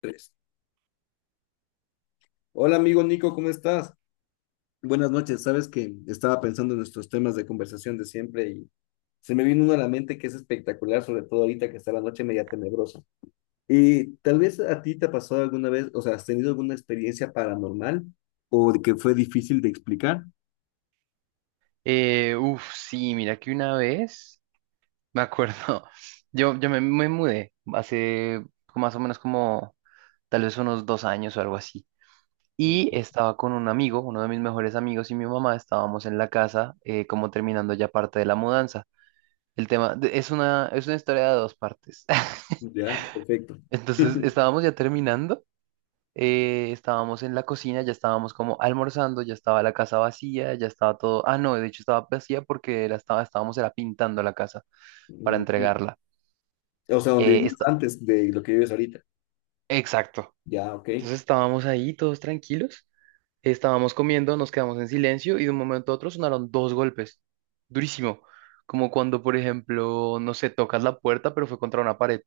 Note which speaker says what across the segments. Speaker 1: Tres. Hola amigo Nico, ¿cómo estás? Buenas noches. Sabes que estaba pensando en nuestros temas de conversación de siempre y se me vino uno a la mente que es espectacular, sobre todo ahorita que está la noche media tenebrosa. Y tal vez a ti te ha pasado alguna vez, o sea, ¿has tenido alguna experiencia paranormal o de que fue difícil de explicar?
Speaker 2: Sí, mira que una vez, me acuerdo, me mudé hace más o menos como tal vez unos dos años o algo así.
Speaker 1: Mm.
Speaker 2: Y estaba con un amigo, uno de mis mejores amigos y mi mamá, estábamos en la casa como terminando ya parte de la mudanza. Es es una historia de dos partes.
Speaker 1: Ya, perfecto.
Speaker 2: Entonces estábamos ya terminando, estábamos en la cocina, ya estábamos como almorzando, ya estaba la casa vacía, ya estaba todo, ah no, de hecho estaba vacía porque estábamos era pintando la casa para
Speaker 1: Mm.
Speaker 2: entregarla.
Speaker 1: O sea, ¿donde
Speaker 2: Eh,
Speaker 1: vivías
Speaker 2: esta-
Speaker 1: antes de lo que vives ahorita?
Speaker 2: exacto.
Speaker 1: Ya, ok.
Speaker 2: Entonces estábamos ahí todos tranquilos, estábamos comiendo, nos quedamos en silencio y de un momento a otro sonaron dos golpes. Durísimo. Como cuando, por ejemplo, no sé, tocas la puerta, pero fue contra una pared.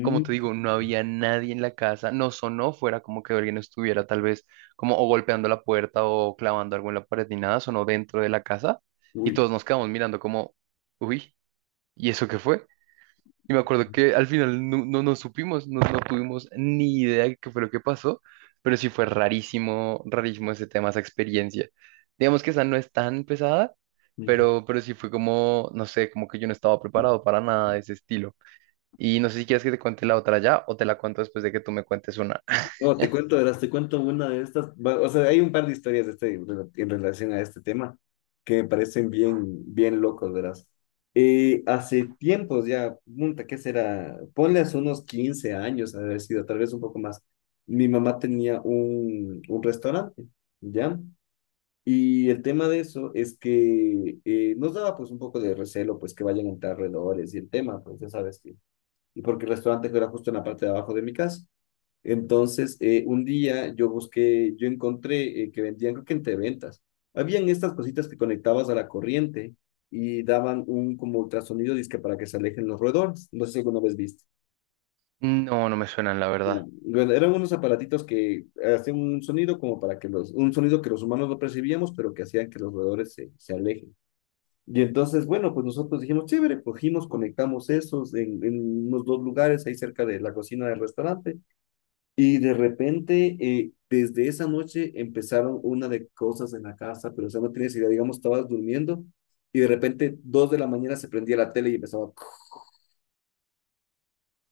Speaker 2: Como te digo, no había nadie en la casa, no sonó fuera como que alguien estuviera tal vez como o golpeando la puerta o clavando algo en la pared ni nada, sonó dentro de la casa y
Speaker 1: Uy.
Speaker 2: todos nos quedamos mirando como, uy, ¿y eso qué fue? Y me acuerdo que al final no supimos, no tuvimos ni idea de qué fue lo que pasó, pero sí fue rarísimo, rarísimo ese tema, esa experiencia. Digamos que esa no es tan pesada,
Speaker 1: Mm.
Speaker 2: pero sí fue como, no sé, como que yo no estaba preparado para nada de ese estilo. Y no sé si quieres que te cuente la otra ya o te la cuento después de que tú me cuentes una.
Speaker 1: No, te cuento, verás, te cuento una de estas. O sea, hay un par de historias de este, en relación a este tema que me parecen bien, bien locos, verás. Hace tiempos ya, punta, ¿qué será? Ponle hace unos 15 años, ha de haber sido, tal vez un poco más. Mi mamá tenía un restaurante, ¿ya? Y el tema de eso es que nos daba pues un poco de recelo, pues que vayan a entrar alrededores y el tema, pues ya sabes que, y porque el restaurante era justo en la parte de abajo de mi casa. Entonces, un día yo busqué, yo encontré que vendían, creo que entre ventas, habían estas cositas que conectabas a la corriente y daban un como ultrasonido, dizque para que se alejen los roedores. No sé si alguna vez viste.
Speaker 2: No, no me suenan, la
Speaker 1: Ya.
Speaker 2: verdad.
Speaker 1: Bueno, eran unos aparatitos que hacían un sonido como para que los, un sonido que los humanos no percibíamos, pero que hacían que los roedores se, se alejen. Y entonces, bueno, pues nosotros dijimos, chévere, cogimos, conectamos esos en unos dos lugares ahí cerca de la cocina del restaurante. Y de repente, desde esa noche empezaron una de cosas en la casa, pero o sea, no tienes idea, digamos, estabas durmiendo y de repente, dos de la mañana se prendía la tele y empezaba,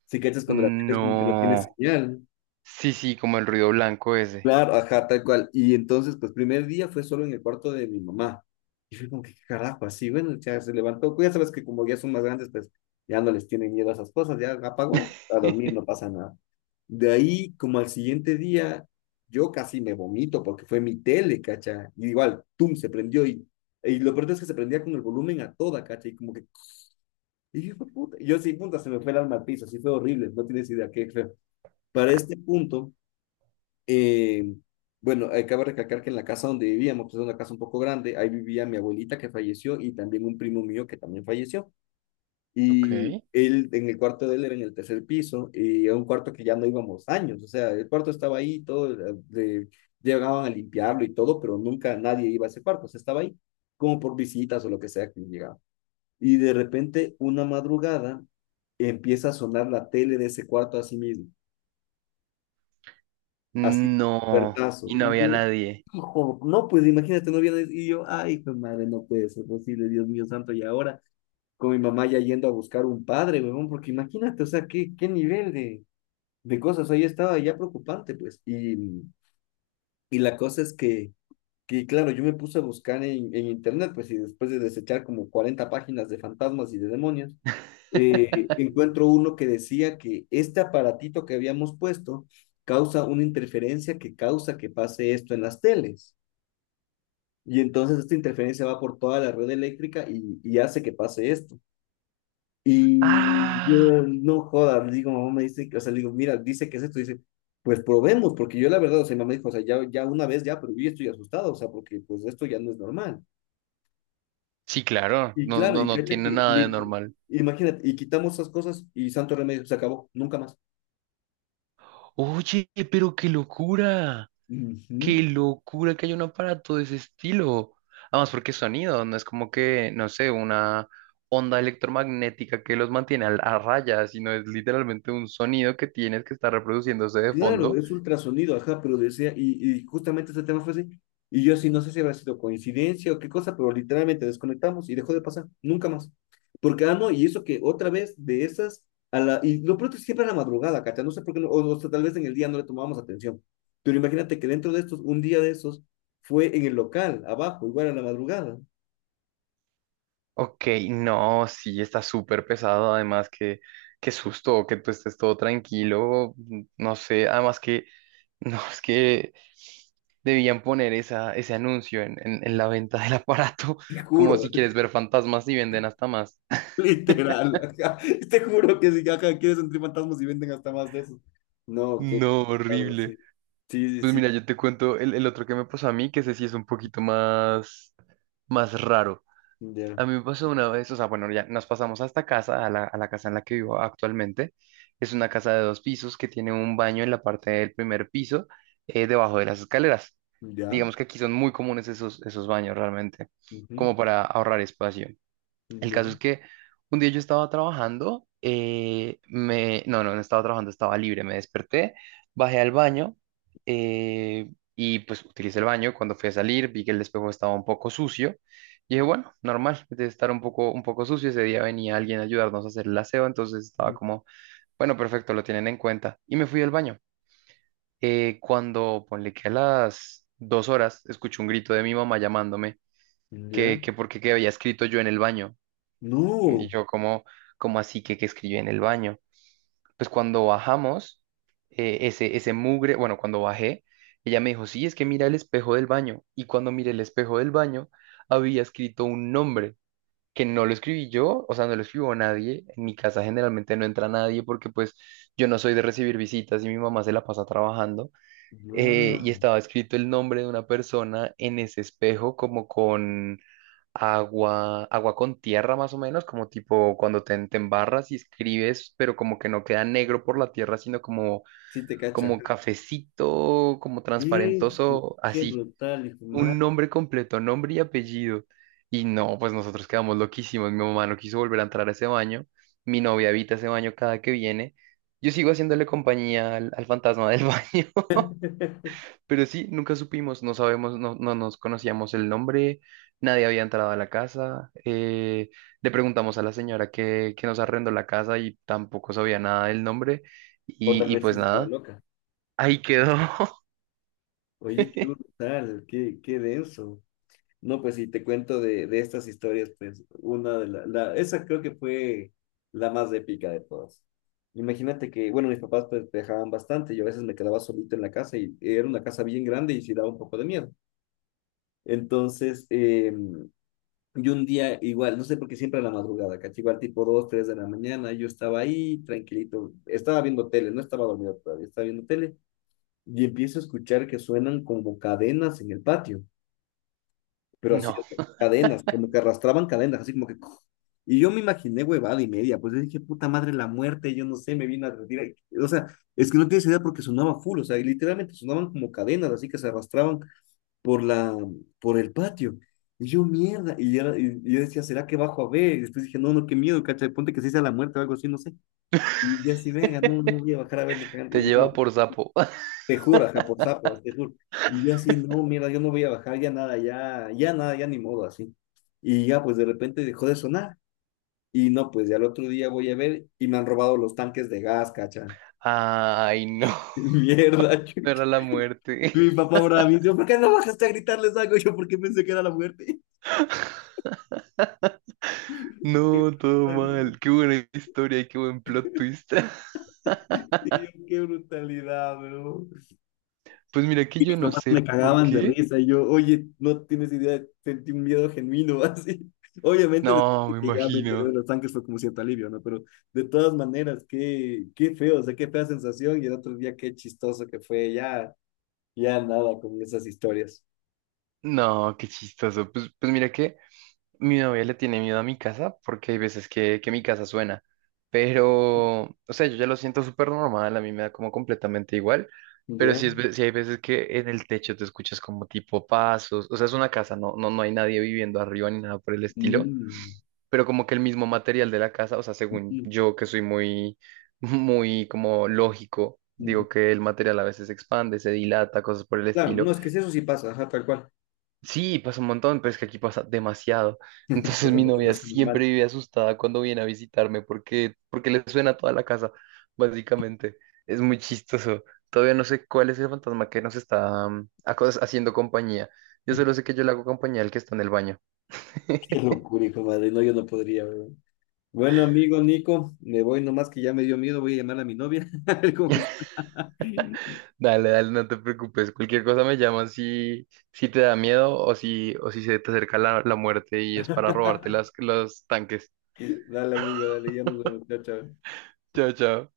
Speaker 1: si cachas cuando la tele es como que no tiene
Speaker 2: No.
Speaker 1: señal.
Speaker 2: Sí, sí, como el ruido blanco ese.
Speaker 1: Claro, ajá, tal cual. Y entonces, pues, primer día fue solo en el cuarto de mi mamá. Y fue como que, ¿qué carajo?, así, bueno, ya se levantó. Pues, ya sabes que como ya son más grandes, pues, ya no les tienen miedo a esas cosas, ya apagó, a dormir, no pasa nada. De ahí, como al siguiente día, yo casi me vomito porque fue mi tele, cacha. Y igual, tum, se prendió y lo peor es que se prendía con el volumen a toda, cacha. Y como que, y yo, puta, y yo sí, puta, se me fue el alma al piso, así fue horrible, no tienes idea qué feo. Para este punto, eh, bueno, cabe recalcar que en la casa donde vivíamos, pues es una casa un poco grande, ahí vivía mi abuelita que falleció y también un primo mío que también falleció. Y
Speaker 2: Ok.
Speaker 1: él, en el cuarto de él era en el tercer piso y era un cuarto que ya no íbamos años, o sea, el cuarto estaba ahí, todo, llegaban a limpiarlo y todo, pero nunca nadie iba a ese cuarto, o sea, estaba ahí como por visitas o lo que sea que llegaba. Y de repente, una madrugada, empieza a sonar la tele de ese cuarto a sí mismo, así,
Speaker 2: No,
Speaker 1: puertazo.
Speaker 2: y no
Speaker 1: Y
Speaker 2: había
Speaker 1: yo,
Speaker 2: nadie.
Speaker 1: ojo, no, pues imagínate, no viene y yo, ay, hijo de madre, no puede ser posible, Dios mío santo, y ahora con mi mamá ya yendo a buscar un padre, huevón, porque imagínate, o sea, qué, qué nivel de cosas, ahí estaba ya preocupante, pues, y la cosa es que, claro, yo me puse a buscar en internet, pues, y después de desechar como 40 páginas de fantasmas y de demonios, encuentro uno que decía que este aparatito que habíamos puesto causa una interferencia que causa que pase esto en las teles. Y entonces esta interferencia va por toda la red eléctrica y hace que pase esto. Y
Speaker 2: Ah,
Speaker 1: yo, no jodas, digo, mamá me dice, o sea, le digo, mira, dice que es esto, dice, pues probemos, porque yo la verdad, o sea, mi mamá dijo, o sea, ya, ya una vez ya, pero yo ya estoy asustado, o sea, porque pues esto ya no es normal.
Speaker 2: sí, claro,
Speaker 1: Y claro, y
Speaker 2: no
Speaker 1: cacha
Speaker 2: tiene
Speaker 1: que,
Speaker 2: nada de normal.
Speaker 1: imagínate, y quitamos esas cosas y santo remedio, se acabó, nunca más.
Speaker 2: Oye, pero
Speaker 1: Ujú.
Speaker 2: qué locura que haya un aparato de ese estilo. Además, porque es sonido, no es como que, no sé, una onda electromagnética que los mantiene a raya, sino es literalmente un sonido que tienes que estar reproduciéndose de
Speaker 1: Claro,
Speaker 2: fondo.
Speaker 1: es ultrasonido, ajá, pero decía, y justamente ese tema fue así. Y yo sí, no sé si habrá sido coincidencia o qué cosa, pero literalmente desconectamos y dejó de pasar, nunca más. Porque, ah, no, y eso que otra vez de esas, a la, y lo pronto es siempre a la madrugada, cacha, no sé por qué, o sea, tal vez en el día no le tomábamos atención. Pero imagínate que dentro de estos, un día de esos, fue en el local, abajo, igual a la madrugada.
Speaker 2: Ok, no, sí, está súper pesado, además que qué susto que tú estés todo tranquilo, no sé, además que, no, es que debían poner esa, ese anuncio en la venta del aparato,
Speaker 1: te
Speaker 2: como
Speaker 1: juro,
Speaker 2: si quieres ver fantasmas y venden hasta más.
Speaker 1: literal, ajá. Te juro que si, ajá, quieres entre fantasmas y venden hasta más de esos. No, qué,
Speaker 2: No,
Speaker 1: claro,
Speaker 2: horrible.
Speaker 1: sí. Sí, sí,
Speaker 2: Pues
Speaker 1: sí.
Speaker 2: mira, yo te cuento el otro que me pasó a mí, que ese sí es un poquito más, más raro.
Speaker 1: Ya,
Speaker 2: A mí me pasó una vez, o sea, bueno, ya nos pasamos a esta casa, a la casa en la que vivo actualmente. Es una casa de dos pisos que tiene un baño en la parte del primer piso, debajo de las escaleras.
Speaker 1: ya,
Speaker 2: Digamos que aquí son muy comunes esos, esos baños realmente,
Speaker 1: ujú,
Speaker 2: como para ahorrar espacio. El caso es
Speaker 1: ya,
Speaker 2: que un día yo estaba trabajando, me, no, no, no estaba trabajando, estaba libre, me desperté, bajé al baño y pues utilicé el baño. Cuando fui a salir vi que el espejo estaba un poco sucio y dije, bueno, normal, debe estar un poco sucio. Ese día venía alguien a ayudarnos a hacer el aseo, entonces estaba como, bueno, perfecto, lo tienen en cuenta. Y me fui al baño. Cuando, ponle que a las dos horas, escuché un grito de mi mamá llamándome
Speaker 1: ya.
Speaker 2: que porque qué había escrito yo en el baño.
Speaker 1: No,
Speaker 2: Y yo como, como así que escribí en el baño. Pues cuando bajamos, bueno, cuando bajé, ella me dijo, sí, es que mira el espejo del baño. Y cuando miré el espejo del baño, había escrito un nombre que no lo escribí yo, o sea, no lo escribió nadie. En mi casa generalmente no entra nadie porque pues yo no soy de recibir visitas y mi mamá se la pasa trabajando. Y
Speaker 1: wow.
Speaker 2: estaba escrito el nombre de una persona en ese espejo como con agua, agua con tierra más o menos, como tipo cuando te embarras y escribes, pero como que no queda negro por la tierra, sino como,
Speaker 1: Sí te cacha.
Speaker 2: como cafecito, como
Speaker 1: Qué,
Speaker 2: transparentoso,
Speaker 1: qué
Speaker 2: así,
Speaker 1: brutal, hijo de
Speaker 2: un
Speaker 1: madre.
Speaker 2: nombre completo, nombre y apellido. Y no, pues nosotros quedamos loquísimos, mi mamá no quiso volver a entrar a ese baño, mi novia habita ese baño cada que viene, yo sigo haciéndole compañía al fantasma del baño. Pero sí, nunca supimos, no sabemos, no nos conocíamos el nombre, nadie había entrado a la casa. Le preguntamos a la señora que nos arrendó la casa y tampoco sabía nada del nombre.
Speaker 1: O tal
Speaker 2: Y
Speaker 1: vez sí
Speaker 2: pues
Speaker 1: estaba
Speaker 2: nada,
Speaker 1: loca.
Speaker 2: ahí quedó.
Speaker 1: Oye, qué brutal, qué, qué denso. No, pues si te cuento de estas historias, pues una de las, esa creo que fue la más épica de todas. Imagínate que, bueno, mis papás pues viajaban bastante, yo a veces me quedaba solito en la casa y era una casa bien grande y sí daba un poco de miedo. Entonces, y un día igual, no sé por qué siempre a la madrugada, caché, igual tipo 2 3 de la mañana, yo estaba ahí tranquilito, estaba viendo tele, no estaba dormido todavía, estaba viendo tele y empiezo a escuchar que suenan como cadenas en el patio, pero así, o
Speaker 2: No,
Speaker 1: sea, cadenas, como que arrastraban cadenas, así como que... Y yo me imaginé huevada y media, pues yo dije, puta madre, la muerte, yo no sé, me vino a retirar. O sea, es que no tienes idea porque sonaba full, o sea, y literalmente sonaban como cadenas, así que se arrastraban por la, por el patio. Y yo, mierda, y yo decía, ¿será que bajo a ver? Y después dije, no, no, qué miedo, cacha ponte que se hizo la muerte o algo así, no sé. Y yo así, venga, no, no voy a bajar a ver ni cagando.
Speaker 2: te
Speaker 1: Y yo no,
Speaker 2: lleva por sapo.
Speaker 1: te juro, ajá, por zapas, te juro. Y yo así, no, mierda, yo no voy a bajar, ya nada, ya ni modo, así. Y ya, pues de repente dejó de sonar. Y no, pues ya al otro día voy a ver y me han robado los tanques de gas, cacha.
Speaker 2: Ay, no,
Speaker 1: Mierda,
Speaker 2: no
Speaker 1: chuta.
Speaker 2: era la muerte.
Speaker 1: Mi papá ahora me dice, ¿por qué no bajaste a gritarles algo? Yo porque pensé que era la muerte. Qué
Speaker 2: No, todo
Speaker 1: brutalidad,
Speaker 2: mal. Qué buena historia y qué buen plot twist.
Speaker 1: tío, qué brutalidad, weón.
Speaker 2: Pues mira que
Speaker 1: Mis
Speaker 2: yo no
Speaker 1: papás
Speaker 2: sé
Speaker 1: me
Speaker 2: por
Speaker 1: cagaban de
Speaker 2: qué.
Speaker 1: risa. Y yo, oye, no tienes idea, sentí un miedo genuino, así. Obviamente, después
Speaker 2: No,
Speaker 1: de
Speaker 2: me
Speaker 1: que ya me enteré de
Speaker 2: imagino.
Speaker 1: los tanques fue como cierto alivio, ¿no? Pero de todas maneras, qué, qué feo, o sea, qué fea sensación. Y el otro día, qué chistoso que fue. Ya, ya nada con esas historias.
Speaker 2: No, qué chistoso. Pues, pues mira que mi novia le tiene miedo a mi casa porque hay veces que mi casa suena. Pero, o sea, yo ya lo siento súper normal, a mí me da como completamente igual. Pero
Speaker 1: ¿Ya?
Speaker 2: sí, sí hay veces que en el techo te escuchas como tipo pasos. O sea, es una casa, no hay nadie viviendo arriba ni nada por el estilo.
Speaker 1: Mm,
Speaker 2: Pero como que el mismo material de la casa, o sea, según
Speaker 1: ujú,
Speaker 2: yo que soy muy, muy como lógico,
Speaker 1: ujú.
Speaker 2: digo que el material a veces se expande, se dilata, cosas por el
Speaker 1: Claro, no,
Speaker 2: estilo.
Speaker 1: es que si eso sí pasa, ajá, tal cual.
Speaker 2: Sí, pasa un montón, pero es que aquí pasa demasiado.
Speaker 1: Que
Speaker 2: Entonces
Speaker 1: pasa
Speaker 2: mi
Speaker 1: mucho
Speaker 2: novia
Speaker 1: más que normal.
Speaker 2: siempre vive asustada cuando viene a visitarme porque, porque le suena toda la casa, básicamente. Es muy chistoso. Todavía no sé cuál es el fantasma que nos está haciendo compañía. Yo solo sé que yo le hago compañía al que está en el baño.
Speaker 1: Qué locura, hijo de madre. No, yo no podría. Bueno, amigo Nico, me voy nomás que ya me dio miedo, voy a llamar a mi novia, a ver cómo está.
Speaker 2: Dale, dale, no te preocupes. Cualquier cosa me llamas si, si te da miedo o si se te acerca la, la muerte y es para robarte las, los tanques.
Speaker 1: Dale, amigo, dale, ya nos vemos. Chao, chao.
Speaker 2: Chao, chao.